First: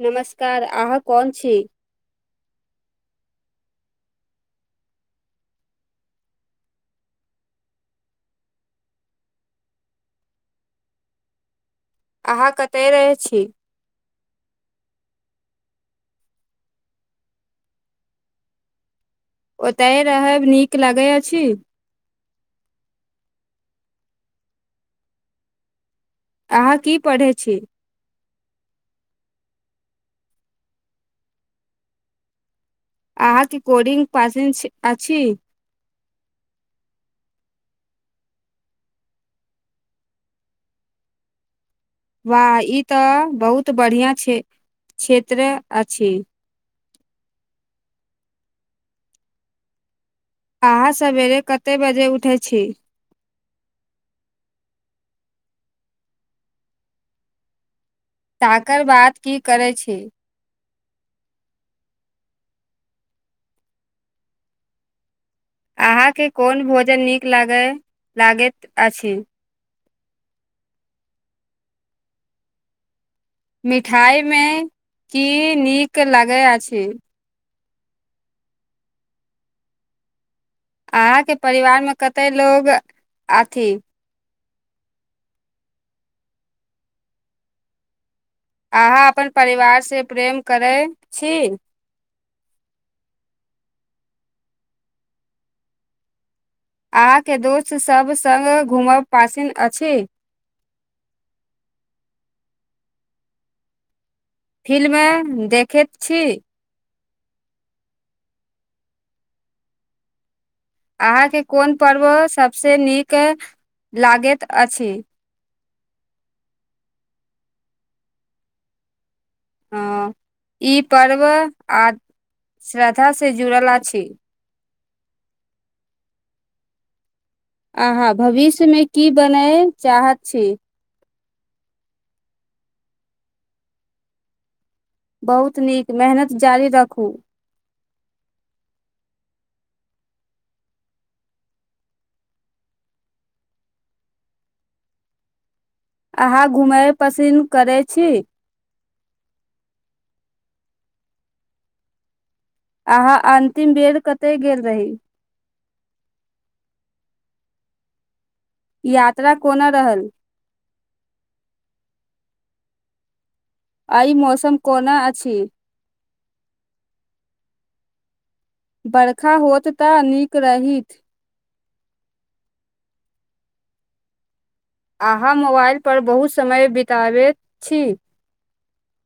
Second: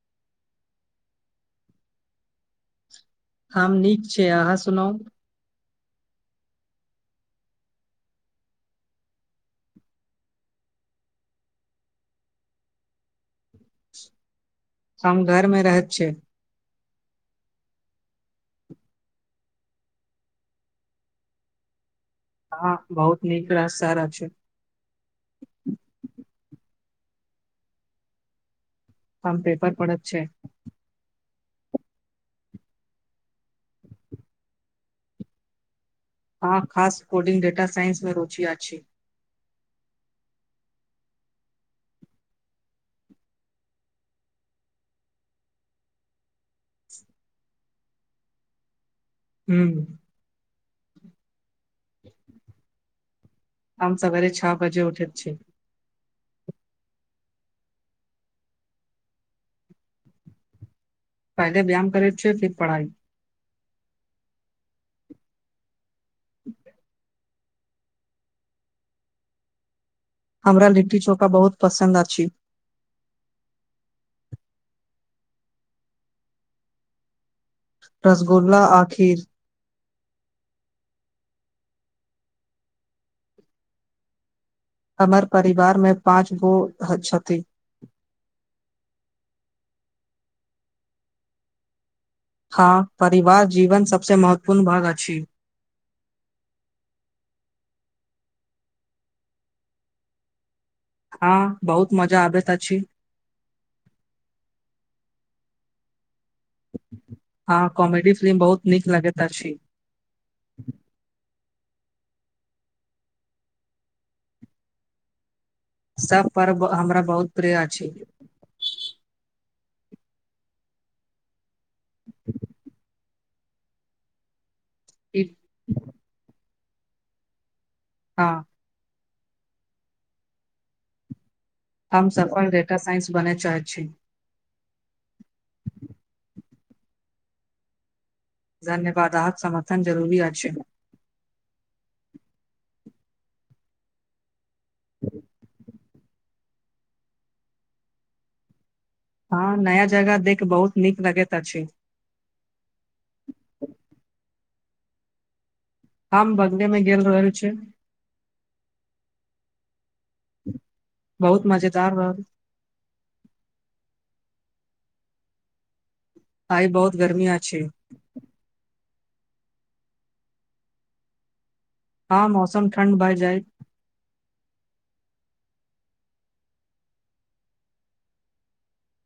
नमस्कार अहाँ कोन छी। हम नीक छै अहाँ सुनू। अहाँ कतय रहै छी। हम घरमे रहैत छिय ओतयहि रहब नीक लगैत अछि। हँ बहुत नीक रास सारा छै। अहाँ की पढ़ै छी। आम पेपर परड़त छै। अहाँ क कोडिंग पासे अछि। हँ खास कोडिंग ेटा साइंसमे रुचि अछि छै। वाह ई तऽ बहुत बढ़िआं के क्षेत्र अछि। हू। अहाँ सवेरे कतेक बजे उठैत छी। आम सवर छ बजे उठेैत छै। ताककर बाद की करै छी। फायदे व्यायाम करैत छै फिर पढ़ाइ। अहा के कोन भोजन नीक ल लागैत अछि। हमरा लिट्टी चोखा बहुत पसन्द अछि। मिठाइमे की नीक लगैत अछि। रसगुल्ला आखिर। अहाँके परिवारमे कतेक लोको अथिी। अमर परिवार में पाँंच गो कति अहाँ अपन परिवारसँ प्रेम करैत छी। हँ परिवार जीवन सबसँ महत्वपूर्ण भाग अछि। अहाँके दोस्त सभ सङ्ग घूमब पासीिनन अछि। हँ बहुत मजा आबैत छी। फिल्म देखैत छी। हँ कॉमेडी फिल्म बहुत नीक लगैत अछि छी। अहाँके कोन पर्व सभसँ नीक लागैत अछि। सभ पर्व हमरा बहुत प्रिय अछि। ह ई पर्व आ श्रद् से जुड़ल छी। एकठ। आहा भविष्यमे की बनय चाहैत छी। हम सफल डेटा साइंस बनय चाहैत छी। बहुत नीक मेहनत जारी राखू। धन्यवाद आप समर्थन जरूरी अचछेमे। ह्म। अहाँ घुमय पसिन्द करैत छी। हँ नया जगह देख बहुत नीक लगैत अछि। अहाँ अन्तिम बेर कतय गेल रही। आाम बंगले मे गेलेल रहल छै। यात्रा कोना रहल। बहुत मजेदार रहल। आइ मौसम कोना अछि। आइ बहुत गर्मी छै। बरखा होत तऽ नीक रहत। हँ मौसम ठण्ड भए जाय। अहाँ मोबाइलपर बहुत समय बितबैत छी।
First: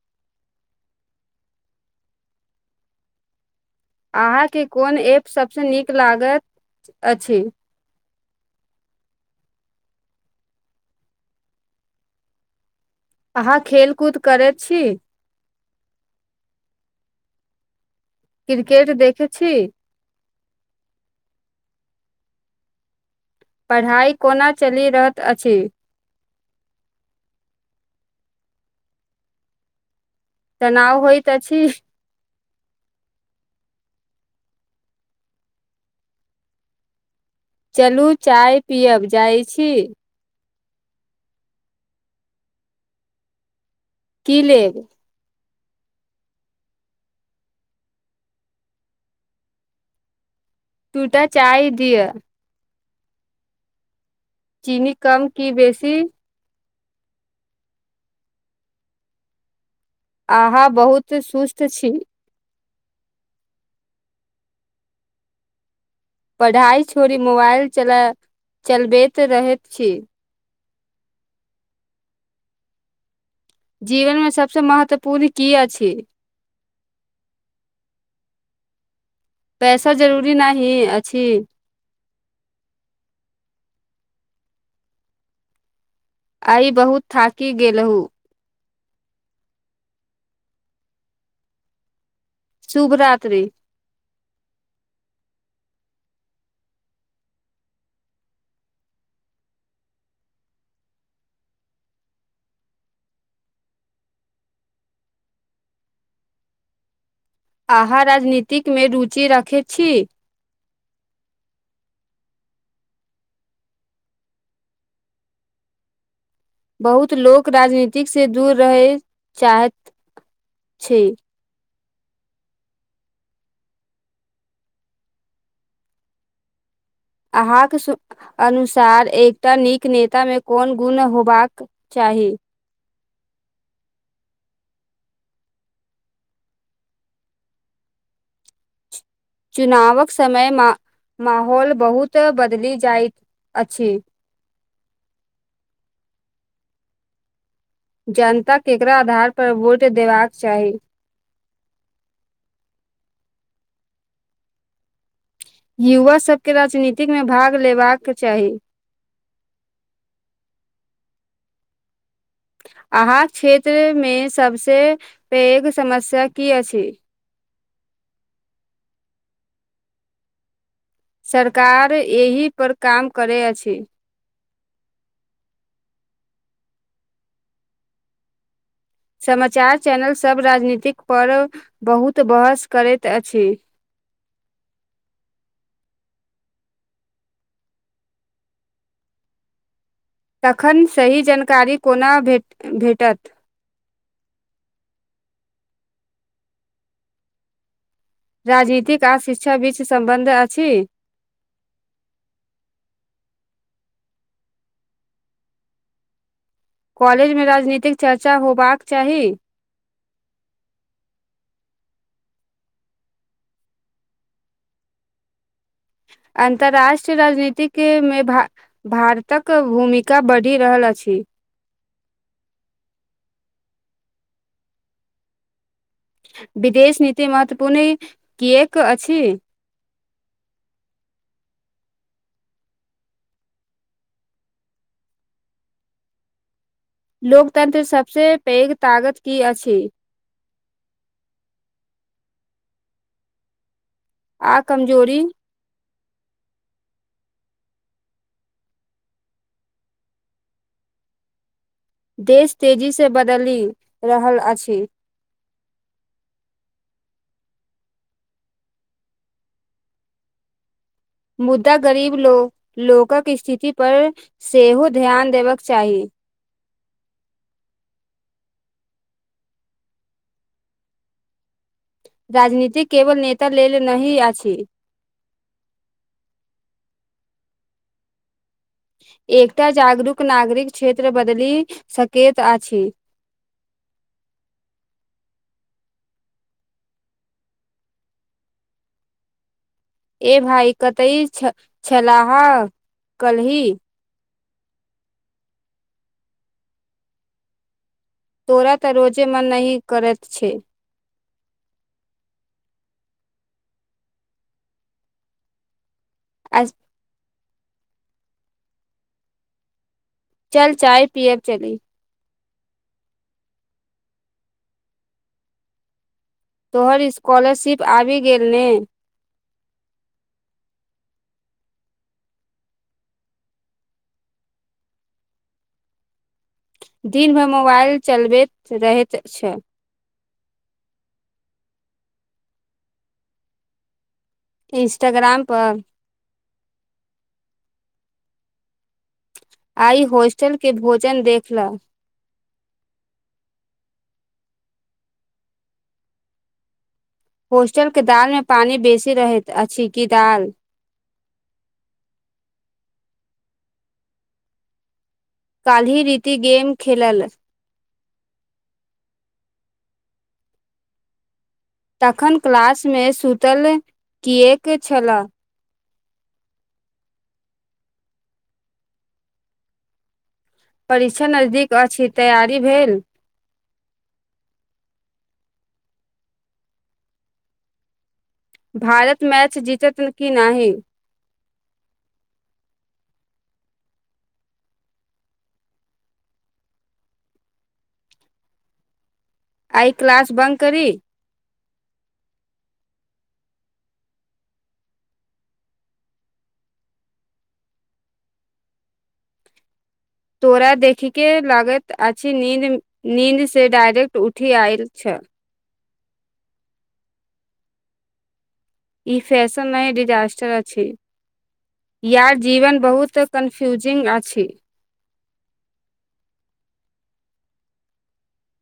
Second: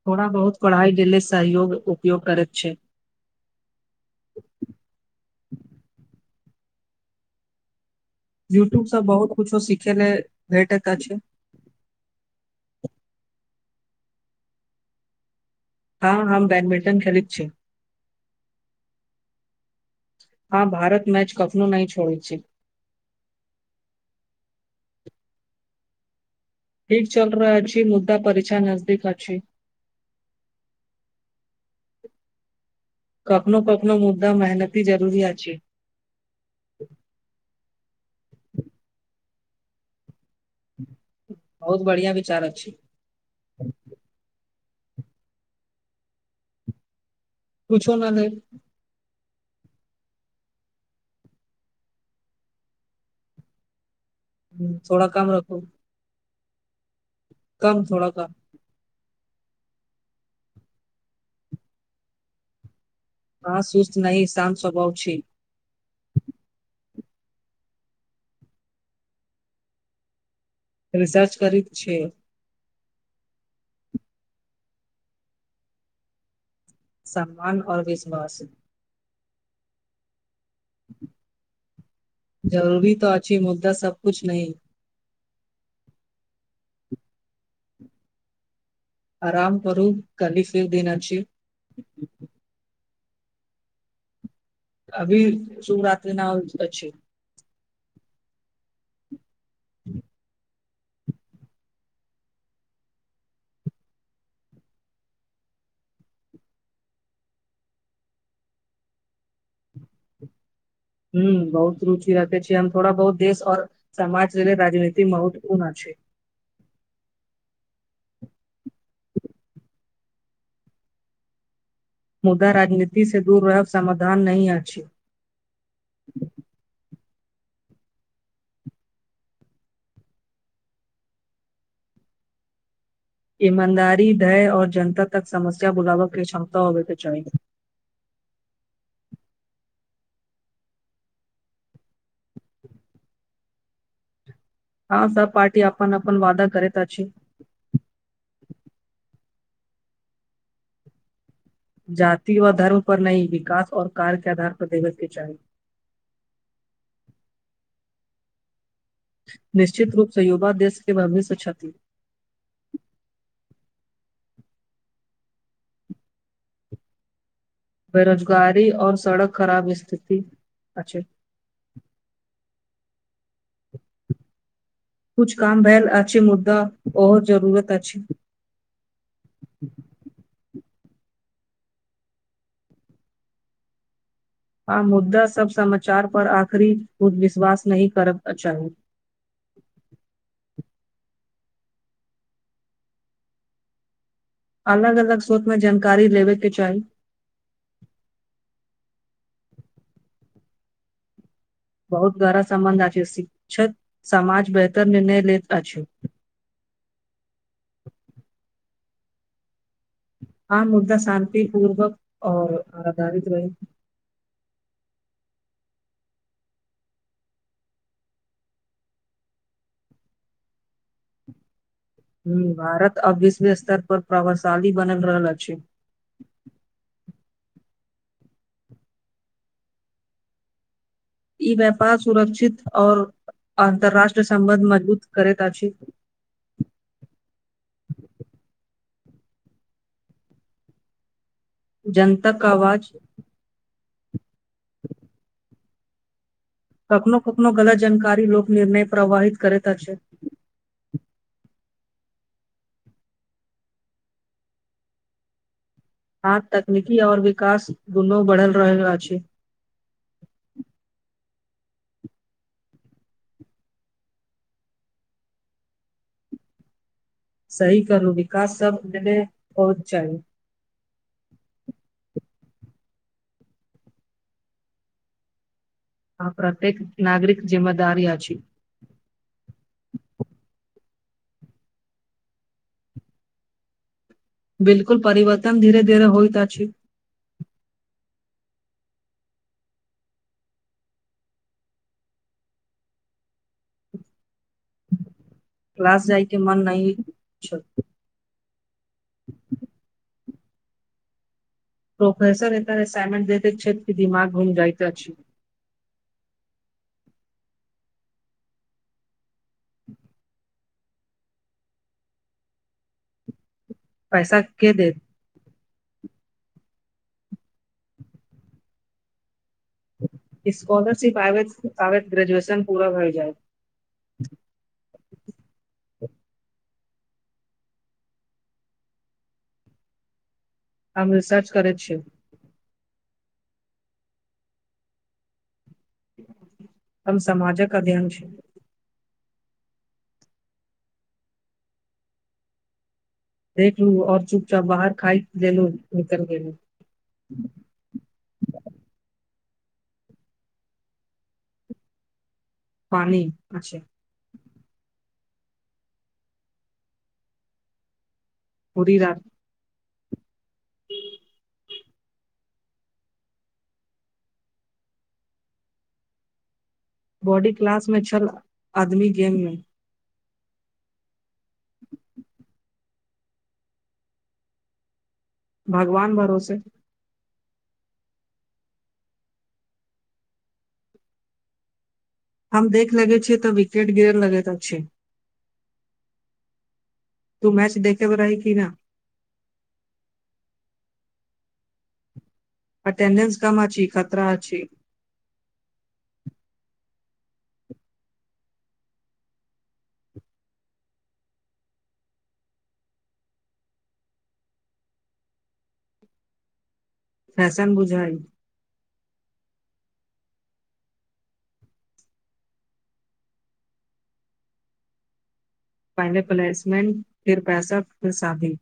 थोड़ा बहुत पढ़ाईके लेल सहयोग उपयोग करैत छै। अहाँके कोन एप सभसँ नीक लागत अ। यूट्यूबसँ बहुत कछो सीखय लेल भेटैत अछि। अहाँ खेलकूद करैत छी। हँ हम बैडमिंटन खेलैत छी। क्रिकेट देखै छी। हँ भारत मैच कफनो नहि छोड़ै छै। पढ़ाइ कोना चलि रहलैत अछि। ठीक चल रहल अछि मुद्दा परीक्षा नजदीक अछि। तनाउ होइ त छी। कखनो कखनो मुद्दा मेहनती जरूरी अछि। चलू चाय पियब जाइत छी। बहुत बढ़िआ विचार छै। की लेब। किुछो नहि नहि दूटा चाही दिअ। चनी थोड़ा कम की रखू बेसी। कम थोड़ा कम। अहाँ बहुत सुस्त छी। हँ सुस्त नह श्त स्वभाव छी। पढ़ाइ छोड़ि मोबाइल चलबैत रहैत छी। रिसर्च कर छै। जीवनमे सबसे महत्वपूर्ण की अछि। सम्मान आऔर विश्वास। पैसा जरूरी पूरी नहि अ। जरूरी तो अच्छी मुद्दा सबबकुछ न आइ बहुत थाकि गेलहुूँ। आरााम करू कली फिर देना छी। शुभ राति। अभी शू रतिि न छै। ह्म। अहाँ राजनीतिकमे रुचि राखैत छी। ह बहुत रुचि रखे छीियै हम थोड़ा बहुत देश और समाज लेल राजनीति महत्वपूर्ण छै। बहुत लोक राजनीतिकसँ दूर रहय चाहैत छै। मुदा राजनीति से दूर रहब समाधान नहि अछि। अहाँक अनुसार एकटा नीक नेतामे कोन गुण होबाक चाही। ईमानदारी धय आर जनता तक समस्या बुलावकके क्षमता होबे त चाह चुनावक समय माहौल बहुत बदलि जाइत अछि। हँ सब पार्टी अपनन अपनन वाददा करैत अछि। जनता ककरा आधार पर वोट देबाक चाही। जाति व धर्म पर नहि विकास आऔ कार्य के आधार पर देवस के चाही। युवा सबके राजनीतिक मे भाग लेबाक चाही। निश्चित रूपसँ युवा देश के भविष्य छ्षाति अहाँक क्षेत्रमे सभसँ पैघ समस्या की अछि। बेरोजगारी और सड़क खराब स्थिति। अच्छा सरकार एहिह पर काम। करै छी। कुछ काम भेलैल अच्छे मुद्दा आ जरूरत अचछी। समाचार चैनल सब राजनीति पर्व बहुत बहस करैत अछि। आ मुद्दा सब समाचार पर आखिरी विश्वास नहि कर चाही। तखन सही जानकारी कोना भेटत। अलग अलग स्रोतमें जानकारी लेबेके चाही। राजनीतिक आ शिक्षा बीच सम्बन्ध अछि। बहुत गरा सम्बन्ध अछि शिक्षक समाज बेहतर निर्णय लैत अछि। कॉलेजमे राजनीतिक चर्चा होबाक चाही। आम मुद्दा शान्ततिपूर्वक आऔर आधारित रहै अन्तर्राष्ट्रीय राजनीतिमे भारतक भूमिका बढ़ि रहल अछि। ह भारत अ विश्व स्तर पर प्रभावशाली बनल रहल छै। विदेश नीति महत्वपूर्ण किएक अछि। ई व्यापार सुरक्षित आओर अन्तररााष्ट्रीय सम्बन्ध मजबूत करैत अछि। लोकतन्त्र सबसँ पैघ ताकत की अछि। जनतक क आवाज। आ कमजोरी। कखनो कखनो गलत जानकारी लोक निर्णय प्रवहित करेता छै। देश तेजीसँ बदलि रहल अछि। आ तकनीकी आओर विकास दुनू बढ़ल रहल अछि। मुदा गरीब लोकक स्थिति परर सेहो ध्यान देबाक चाही। सही करू विकास सब हने होहुत चाही राजनीति केवल नेता लेल नहिी अछि। आ प्रत्येक नागरिक जिम्मेदारी अछि। एकटा जागरूक नागरिक क्षेत्र बदलि सकैत अछि। बिलकुल परिवर्तन धीे धीरे होइतत अछि। ए भाइ कतहि छलाह कलहि। क्लास जाइके मन नहि छ तोरा तऽ रोजे मन न ही करै छै। प्रोफेसर इतर असाइनमंट देते छ्षेद की दिमाग भढूज जाइ ते अच्छी। ब। ह। चल चाय पियब चली। पैसा के देत। तोहर स्कॉलरशिप आबि गेल नहि। स्कॉलरशिप आबे ग्रेजुएशन पूरा भए जाय। दिन भरि मोबाइल चलबैत रहैत छै। आम रिसर्च करैत छी। इंस्टाग्राम पर। हम समाजक अध्ययन छै। आइ हॉस्टलके भोजन देख लह। देख लूऔर चुप चाप बाहर खा ल लू निकल गेल होस्टल के दाल मे पानि बेसी रहेे अ की दाल। पानि आ छै काल ही रीति गेम खेललाल ओड़दार। तखन क्लासमे सुतल किएक छलए। बॉडी क्लास मे छल आदमी गेममे। परीक्षा नजदीक अछि तैयारी भेल। भगवान भरोसे भारत मैच जीतत किी नहि। हम देख लगे छ तऽ विकेट गिरन लगे त छै। तू मैच देखे पर रही किी न। आइ क्लास ब करी। अटेंडेंस काम आ छी खतरा आ छै। तोरा देखये लगैत अछि नी नीन्दसँ डायरेक्ट उठि आयल छल। फैशन बुझाय ई फैशन मे डिजास्टर अछि यार जीवन बहुत कन्फ्यूजिंग अछि। फाइनल प्लेसमंट फिर पैसा फर शादी।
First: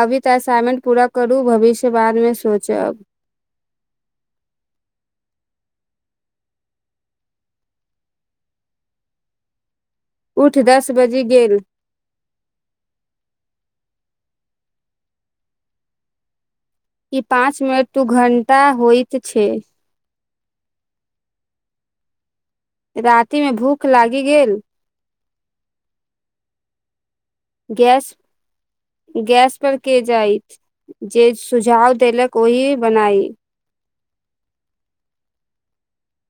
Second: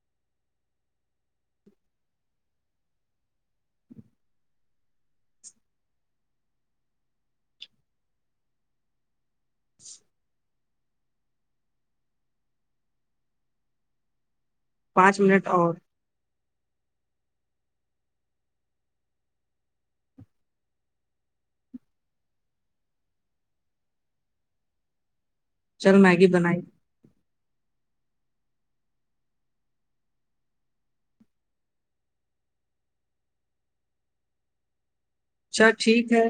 अभी तऽ असाइनमेंट पूरा करू भविष्य बादमे सोचब। उठ दस बजे गेल। पाँच मिनट आओर। ई पाँच मिनट तू घण्टा होइतइत छै। राति मे भूख लागि गेल। चल मैगी बनाई। गैस गैस पर के जाइत जे सुझाव देलक ओहिी बनाई। अच्ा ठीक है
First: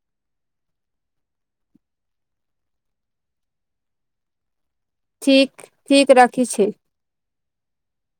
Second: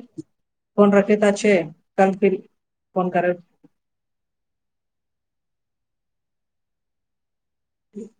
फोन रखे तऽ अच्छे कल फिर फोन करे। ठीक ठीक राखी छै। क।